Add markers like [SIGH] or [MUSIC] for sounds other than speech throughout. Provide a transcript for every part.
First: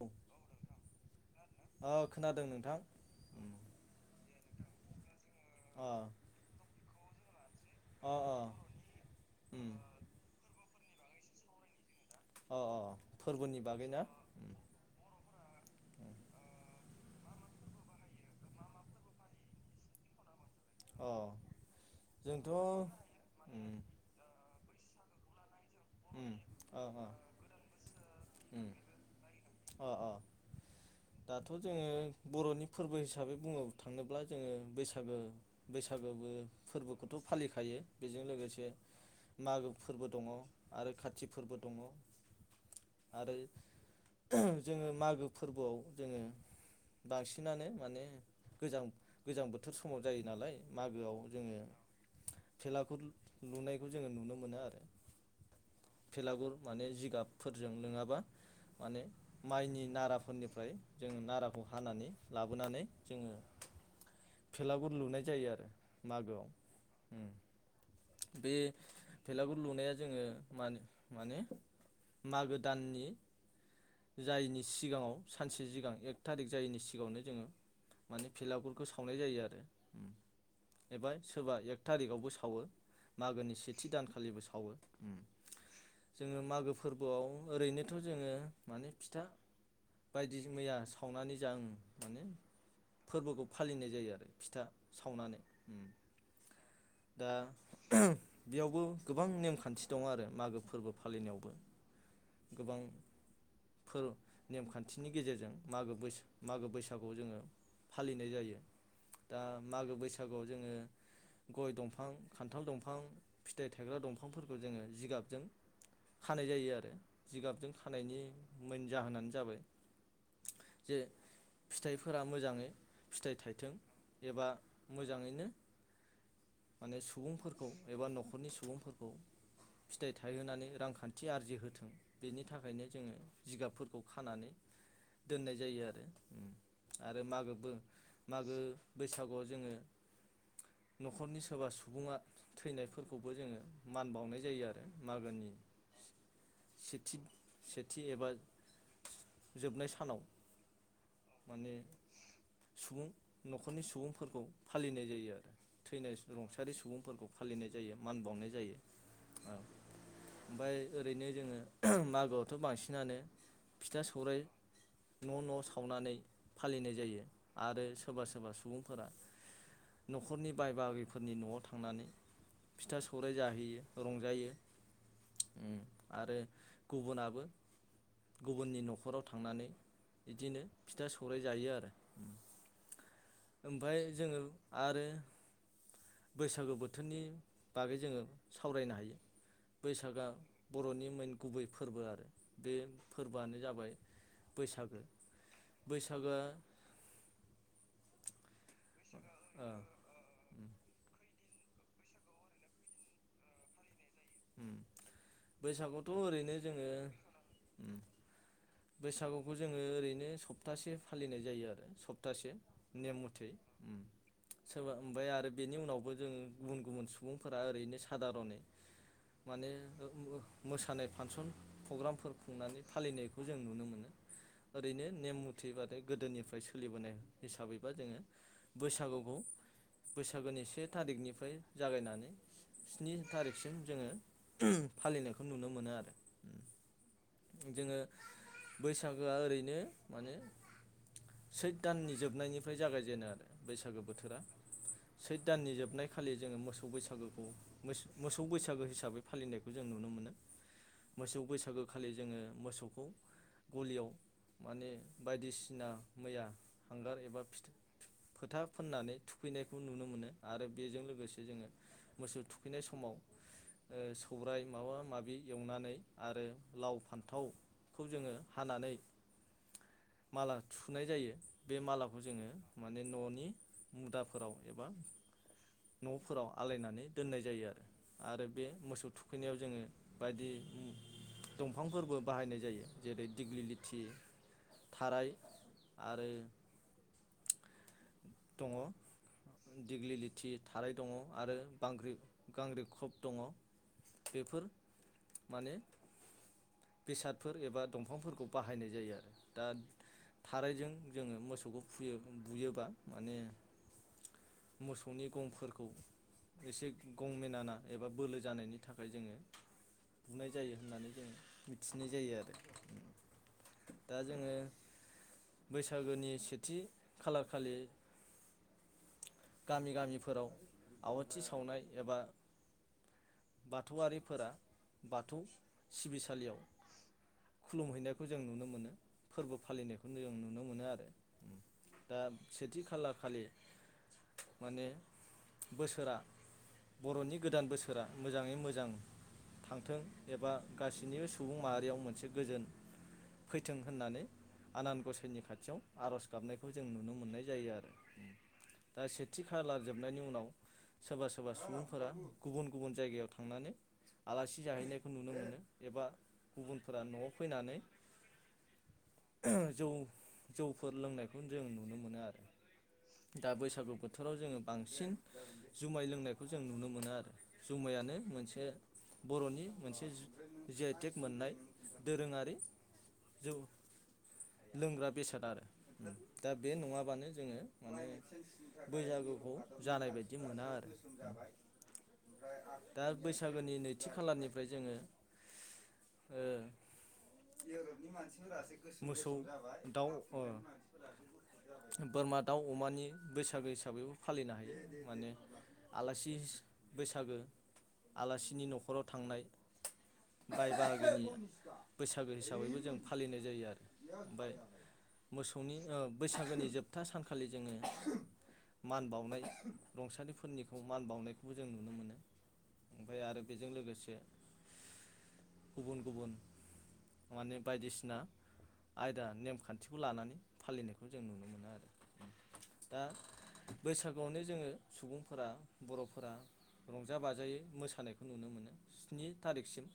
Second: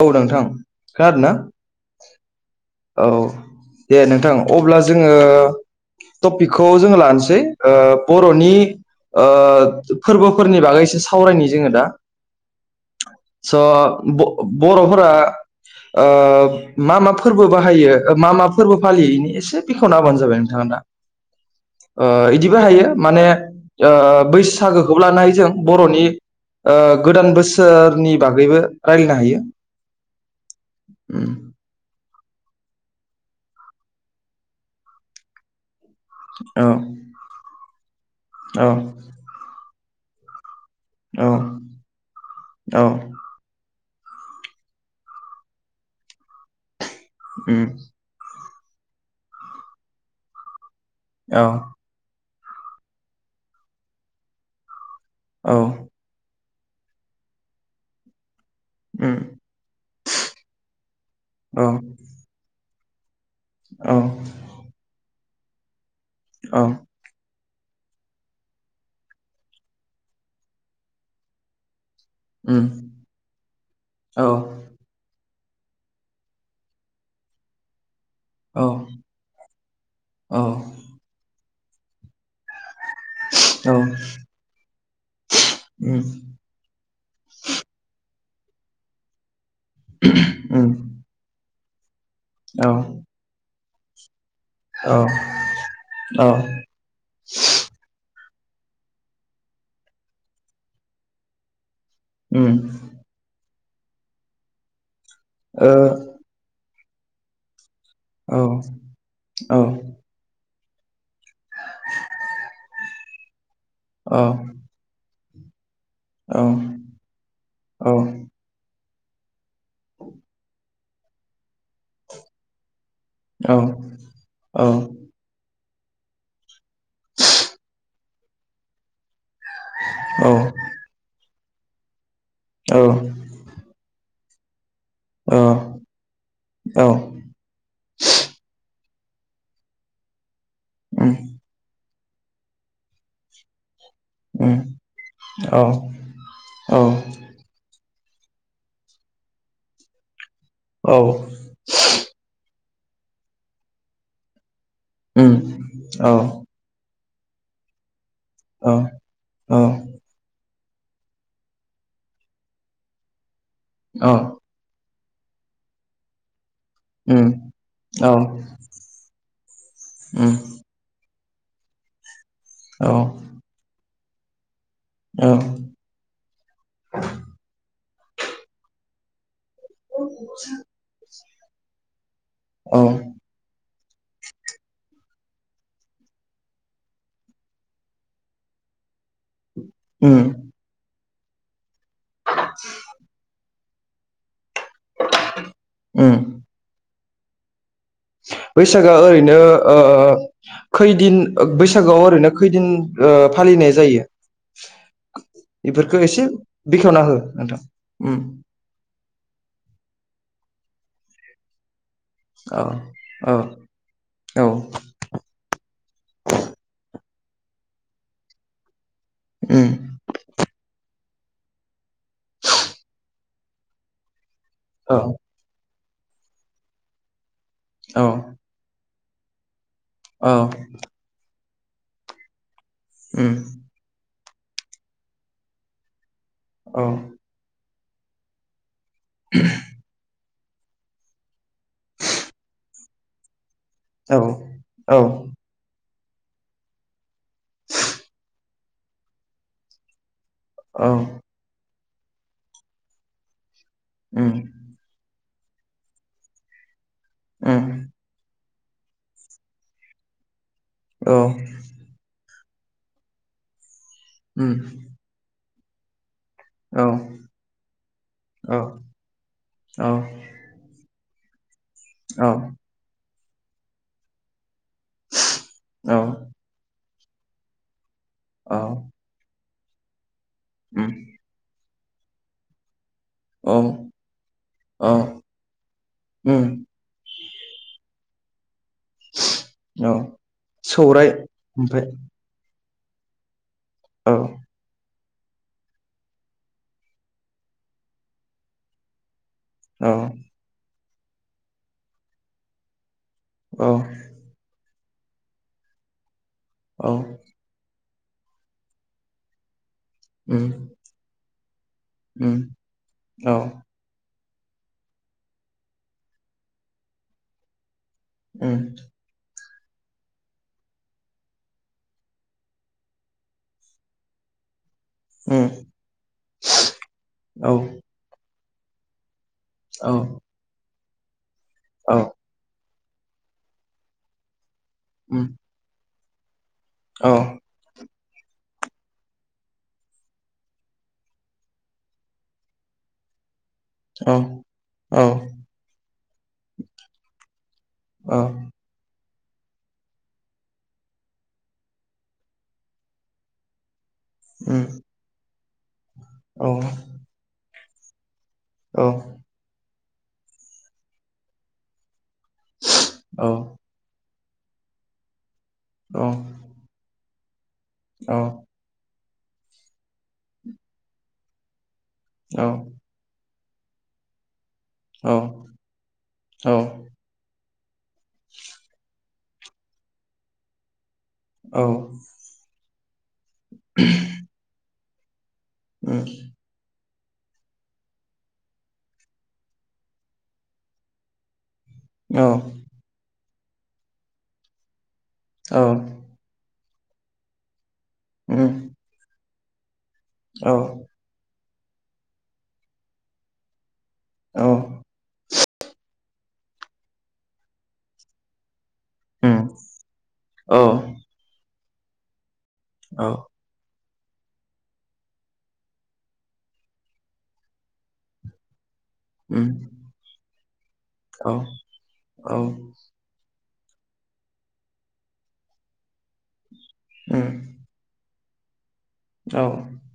औ नोंथां खोनादोंना ओ खोनादों नोंथां औ उम दे नोंथां अब्ला जोङो अ टपिकखौ जोङो लानोस है ओ अ अ बर'नि ओ उम फोरबोफोरनि बागैस सावरायनि जोङो दा अ अ फोरबोनि बागैना स' बर'फोरा उम मा मा फोर्बो बाहायो मा मा फोर्बो फालियो एसे बेखेवना होब्लानो जाबाय अ ओ जोंथ' बिदिबो हायो माने उम ओ बैसागो बैसागोखौ लानो हायो जों बर'नि उम अ अ गोदान बोसोरनि बागैबो उम रायलायनो अ हायो ज बर'नि फोरबो हिसाबै बुंनो थाङोब्ला जोङो बैसागो बैसागोबो औ फोर्बोखौथ' फालिखायो बेजों औ लोगोसे मागो फोर्बो दङ आरो खाथि औ फोरबो दङ औ आरो जोङो मागो फोरबोआव जोङो बांसिनानो उम माने गोजां गोजां बोथोर समाव जायो नालाय मागोआव औ जोङो फेलागुर लुनायखौ जोङो नुनो मोनो आरो औ फेलागुर माने जिगाबफोरजों नोङाबा माने उम माइनि नाराफोरनिफ्राय जों औ नाराखौ हानानै लाबोनानै जोङो औ फेलागुर लुनाय जायो आरो मागोआव औ बे भेलागुर लुनाया जोङो मान माने मागो उम दाननि औ जायिनि सिगाङाव सानसे सिगां एक थारिक जायैनि सिगाङावनो जोङो माने औ भेलागुरखौ सावनाय जायो आरो औ एबा सोरबा एक थारिकआवबो सावो मागोनि औ सेथि दानखालिबो सावो उम जोङो मागो फोरबोआव ओरैनोथ' जोङो माने फिथा बायदि उम मैया सावनानै जायो औ फालिनाय जायो आरो फिथा औ सावनानै औ दा बेयावबो गोबां नेमखान्थि दङ आरो मागो फोरबो फालिनायावबो। उम गोबां फोर नेमखान थिनि गेजेरजों ओ मागो बैसो मागो बैसो थाखौ जोङो फालिनाय औ जायो औ दा मागो बैसागुआव जोङो गय दंफां खान्थाल दंफां फिथाइ थायाग्रा दंफांफोरखौ जोङो जिगाब जों खानाय जायो आरो जिगाबजों खानायनि मो जाहोनानो जाबाय औ जे फिथाइफोरा मोजाङै फिथाइ थाइथों एबा मोजाङैनो माने सुबुंफोरखौ एबा नखरनि सुबुंफोरखौ फिथाइ थायहोनानै रांखान्थि थि आरजिहोथों बेनि थाखायनो औ जोङो उम जिगाबफोरखौ खानानै दोननाय जायो आरो आरो मागोबो मागो बैसागुआव जोङो नखरनि सोरबा सुबुङा थैनायफोरखौबो जोङो। मान बावनाय उम जायो आरो मागोनि औ औ सेथि थि एबा जोबनाय सानाव औ माने सुबुं नखरनि सुबुंफोरखौ फालिनाय उम औ उम औ उम जायो आरो औ। थावसारि सुबुंफोरखौ फालिनाय जायो। मान बावनाय जायो औ। ओमफ्राय ओरैनो जोङो मागोआवथ बांसिनानो। फिथा सौराइ। न' न' सावनानै फालिनाय जायो आरो सोरबा सोरबा सुबुंफोरा न'खरनि बाय बागै फोरनि न'आव थांनानै फिथा सौराइ जाहैयो। रंजायो। औ। उम आरो गुबुनाबो गुबुननि न'खराव थांनानै। बिदिनो फिथा स सौराय जायो आरो। औ। ओमफ्राय जोङो आरो बैसागु बोथोरनि बागै जोङो सावरायनो हायो। बैसागआ। बरनि मोन गुबै फोरबो आरो बे फोरबोआनो जाबाय बैसागो औ उम उम बैसागोआ आ। बैसागआ ओरैनो ओ खैदिन बैसागोआव ओरैनो खैदिन फालिनाय जायो। बेफोरखौ बैसागुथ एसे ओरैनो जोङो बेखेवना हो नोंथां उम बैसागुखौ जोङो ओरैनो सप्तासे फालिनाय जायो आरो। सप्तासे औ नेम औ मथै औ सोरबा ओमफ्राय आरो बेनि उनावबो जों गुबुन गुबुन। सुबुंफोरा ओरैनो सादारनै माने उम मोसानाय। फांसन प्रग्रामफोर खुंनानै फालिनायखौ जों नुनो मोनो। औ ओरैनो नेम मुथि बाद गोदोनिफ्राय सोलिबोनाय हिसाबैबा औ जोङो बैसागुखौ बैसागोनि से थारिखनिफ्राय जागायनानै स्नि उम थारिखसिम जोङो फालिनायखौ नुनो मोनो आरो औ जोङो बैसागोआ ओरैनो माने सैथ दाननि जोबनायनिफ्राय जागायजेनो आरो बैसागो औ बोथोरा औ सैथ दाननि जोबनाय खालि जोङो मोसौ बैसागु मो मोसौ बैसा गु हिसाबै फालिनायखौ जों नुनो मोनो औ मोसौ बैसागु खालि जोङो मोसौखौ गलियाव उम माने बायदिसिना मैया हांगार एबा फिथ' उम फोथा फुननानै थुखैनायखौ नुनो मोनो आरो बेजों औ लोगोसे जोङो मोसौ थुखैनाय समाव ओ उम सौराय माबा माबि एवनानै आरो औ लाव फान्थावखौ जोङो औ हानानै औ माला थु नाय जायो बे मालाखौ औ जोङो माने न'नि नि मुदाफोराव एबा औ न'फोराव आलायनानै दोननाय जायो आरो आरो बे औ मोसौ थु खैनायाव जोङो बायदि उम दंफांफोरबो बाहायनाय जायो जेरै औ दिग्लि लिथि औ थाराय आरो उम दङ औ दिग्लि लिथि थाराय दङ सौराय आरो ओमफ्राय बांग्रि गांग्रिं खब दङ' औ बेफोर माने बेसादफोर एबा दंफांफोरखौ बाहायनाय जायो आरो दा औ थारायजों जोङो मोसौखौ फुयो बुयोबा माने औ मोसौनि गंफोरखौ एसे औ गंमेनाना एबा बोलो जानायनि थाखाय जोङो बुनाय उम जायो होननानै जों मिथिनाय जायो उम आरो औ दा जोङो बैसागोनि सेथि खालार खालि उम गामि गामिफोराव आवाथि सावनाय एबा बाथौआरिफोरा बाथौ उम सिबिसालियाव औ खुलुमहैनायखौ ज जों नुनो मोनो फोरबो औ फालिनायखौनो जों नुनो मोनो आर औ दा सेथ थि खाला खालि माने उम बोसो सोरा औ बर'नि गोदान बोसो फोरा मोजाङै मोजां थांथों एबा गासैनिबो सुबुं माहारियाव मोनसे गोजोन फैथों औ होननानै आनान औ गसाइनि खाथियाव आर'ज गाबनायखौ जों नुनो मोननाय जायो आरो औ दा सेथि खालार जोबनायनि उनाव सोरबा सोरबा सुबुंफोरा गुबुन गुबुन जायगायाव थांनानै आलासि उम जाहैनायखौ नुनो मोनो एबा औ गुबुनफोरा न'आव फैनानै औ जौ जौफोर लोंनायखौ जों नुनो मोनो आर औ दा बैसागु बोथ थोराव जोङो बांसिन जुमाय औ उम लोंनायखौ जों नुनो मोनो आरो औ उम औ उम औ उम औ जुमायानो मोनसे बर'नि मोनसे जु जेआइटेक मोननाय दोरोङारि जौ लोंग्रा बेसाद आरो दा बे नङाबानो जोंङो माने बैसागु खौ जानाय बायदि मोना आरो औ दा बैसागोनि नैथि खालारनिफ्राय जोंङो उम [INAUDIBLE] मोसौ दाउ बोरमा दाउ अमानि बैसागो हिसाबैबो फालिनो हायो। माने आलासि बैसागो आलासिनि न'खराव थांनाय बाय बाहागिनि बैसागो हिसाबैबो जों फालिनाय जायो आरो। औ मोसौनि ओ बैसागोनि जोब था सानखालि जोंङो मान बावनाय उम रुंसारिफोरनिखौ मान बावनाय खौ जों नुनो मोनो। ओमफ्राय आरो बेजों लोगोसे गुबुन गुबुन माने बायदिसिना आयदा नेमखान्थिखौ लानानै फालिनायखौ जों नुनो मोनो आरो। औ दा बैसागुआवनो जोंङो सुबुंफोरा बर'फोरा रंजा बाजायै मोसानाय स्नि औ तारिखसिम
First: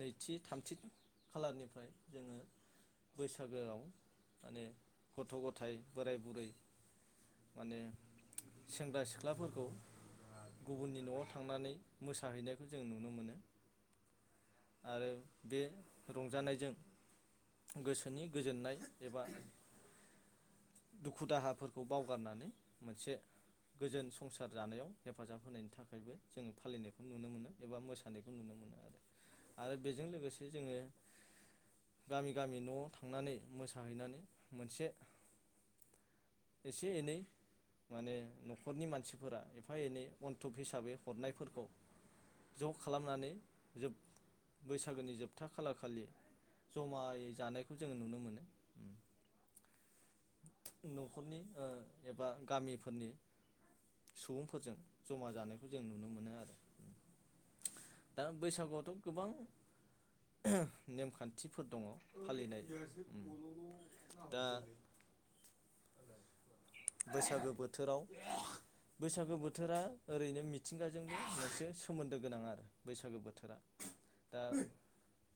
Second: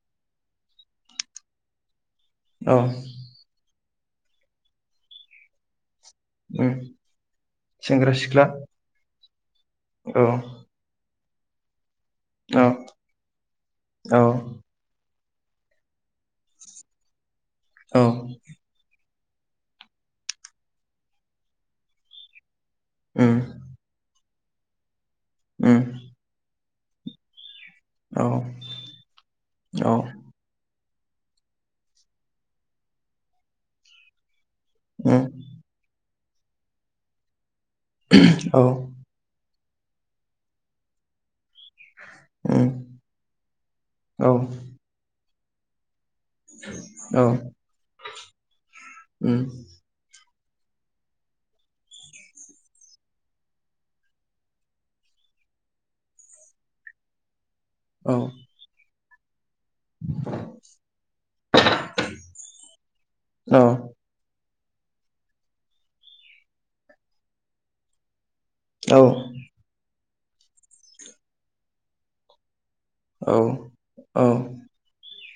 नैथि थामथि खालारनिफ्राय जोंङो औ बैसागोआव माने गथ' गथाय बोराय बुरै उम माने सेंग्रा सिख्ला सेंग्रा सि ख्लाफोर खौ औ गुबुननि न'आव [INAUDIBLE] मोसाहैनायखौ औ जों नुनो मोनो औ आरो बे रंजानायजों गोसोनि उम गोजोननाय एबा दुखु दाहाफोरखौ बावगारनानै मोनसे गोजोन [INAUDIBLE] [INAUDIBLE] उम औ औ [INAUDIBLE] [INAUDIBLE] गामि गामि न'आव थांनानै मोसाहैनानै उम [INAUDIBLE] एसे एनै [INAUDIBLE] औ एफा एनै अन्थब हिसाबै हरनायफोरखौ उम ज' खालामनानै जोब औ बैसागोनि जोब था खालार खालि औ जमायै जानायखौ जोङो नुनो मोनो उम [INAUDIBLE] औ दा बैसगोआवथ गोबां [INAUDIBLE] नेमखान्थिफोर दङ फालिनाय औ दा [INAUDIBLE] बैसागो बोथोराव औ बैसागो बोथोरा ओरैनो मिथिंगाजोंबो मोनसे सोमोन्दो गोनां आरो [INAUDIBLE] औ औ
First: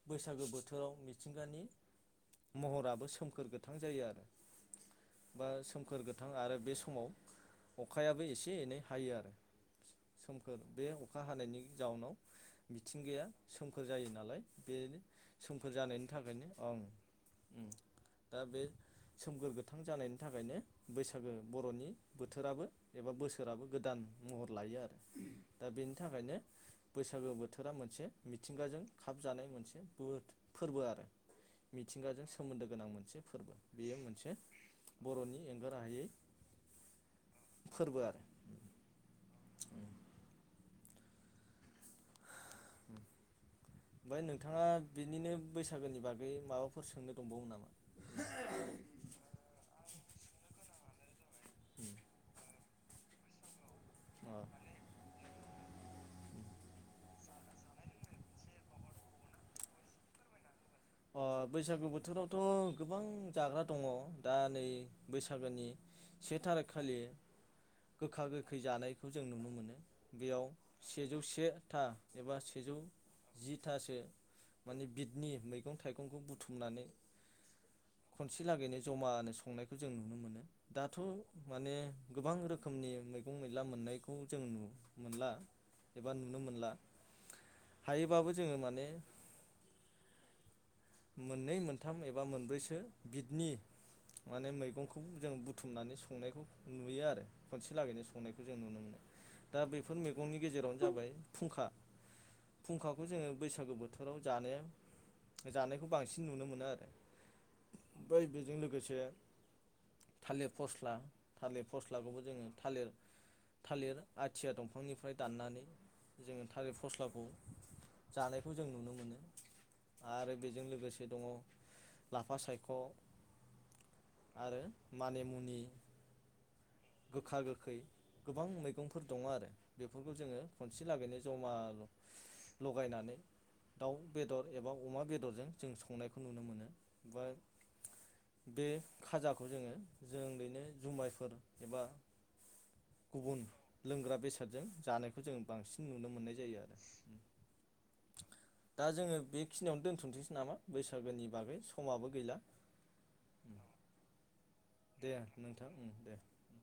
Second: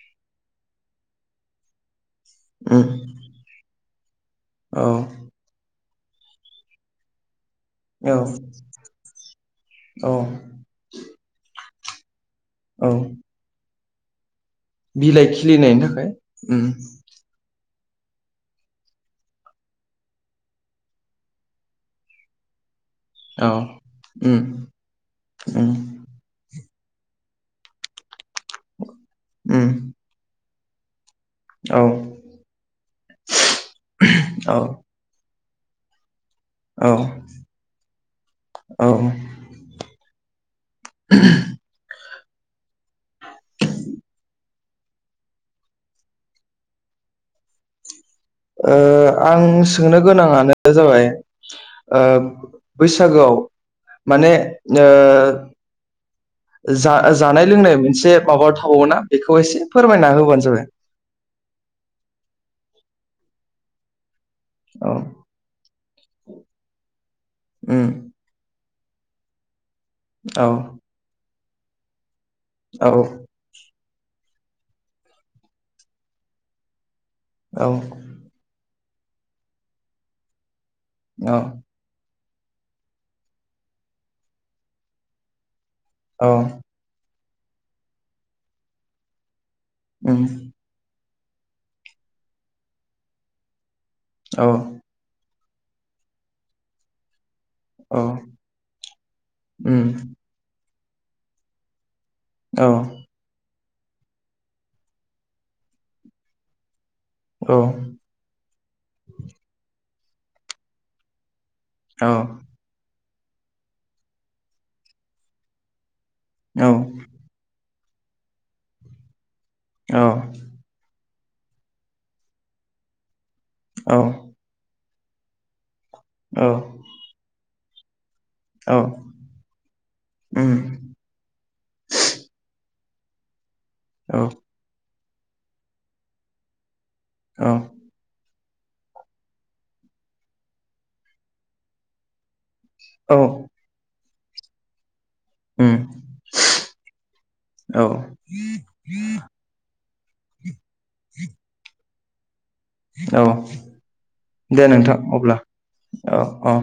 बैसागो बोथोराव मिथिंगानि उम महराबो सोमखोर गोथां जायो आरो औ बा सो खोर गोथां आरो बे समाव अखायाबो औ एसे एनै हायो आरो औ सोमखोर बे अखा हानायनि जाउनाव [INAUDIBLE] औ मिथिंगाया सोम खोर जायो नालाय बेनो बिलाइ सोमफोर खिलिनायनि जानायनि थाखाय थाखायनो उम ओं उम दा बे सोमखोर गो मोगथां जानायनि थाखायनो बैसागो बर'नि बोथोराबो एबा औ बोसोराबो गोदान उम महर लायो आरो दा उम बेनि थाखायनो बैसागो बोथोरा मोनसे मिथिंगाजों खाबजानाय उम मोनसे बोद फोरबो आरो औ मिथिंगाजों सोमोन्दो गोनां मोनसे फोरबो बेयो मोनसे औ बर'नि एंगार हायै औ फोरबो आरो औ [INAUDIBLE] [UNINTELLIGIBLE] ओमफ्राय नोंथाङा बिनिनो बैसागोनि बागै माबाफोर सोंनो दंबावो नामा? ओ आं सोंनो गोनाङानो जाबाय ओ बैसागोआव माने अ ओ जा जानाय लोंनाय मोनसे माबा थावोना बेखौ एसे फोरमायना होबानो जाबाय। अ बैसागु बोथोरावथ' गोबां जाग्रा दङ दा नै औ बैसागोनि से थारिख खालि उम गोखा गोखै जानाय बेखौ जों नुनो मोनो बेयाव औ सेजौ से आथा एबा सेजौ औ जिथासो माने बिदनि मैगं थाइगंखौ बुथुमनानै औ खनसे लागैनो जमानो संनायखौ जों नुनो मोनो दाथ' औ माने गोबां रोखोमनि मैगं मैला मोननायखौ जों नु मोनला एबा नुनो मोनला हायोबाबो जोङो माने उम मोननै मोनथाम एबा मोनब्रैसो बिदनि माने मैगंखौ जों बुथ बुथुमनानै संनायखौ नुयो आरो। खनसे लागैनो संनायखौ जों नुनो मोनो दा बेफोर मैगंनि गेजेराव जाबाय फुंखा फुंखाखौ जोङो बैसाग बैसागु बोथोराव जानो जानायखौ बांसिन नुनो मोनो आरो। ओमफ्राय बेजों लोगोसे थलिर फस्ला थालिर औ फस्लाखौबो जोंङो थालिर थालिर आथिया दंफांनिफ्राय दाननानै जोंङो थालिर फस्लाखौ जानायखौ जों नुनो मोनो। आरो बेजों लोगोसे दङ लाफा सायख आरो मानिमुनि औ। गोखा गोखै गोबां मैगंफोर दङ आरो बेफोरखौ जोंङो खनसे लागैनो जमा लगायनानै दाउ बेदर एबा अमा बेदरजों जों संनायखौ नुनो मोनो। बा औ। बे खाजाखौ जोंङो जों ओरैनो जुमायफोर एबा गुबुन लोंग्रा बेसादजों जानो जों बांसिन औ नुनो मोननाय जायो आरो औ दा जोंङो बेखिनियावनो दोन थसै नामा? बैसागोनि बागै समाबो गैला। औ। दे नोंथां अब्ला नोंथां उम दे। औ औ।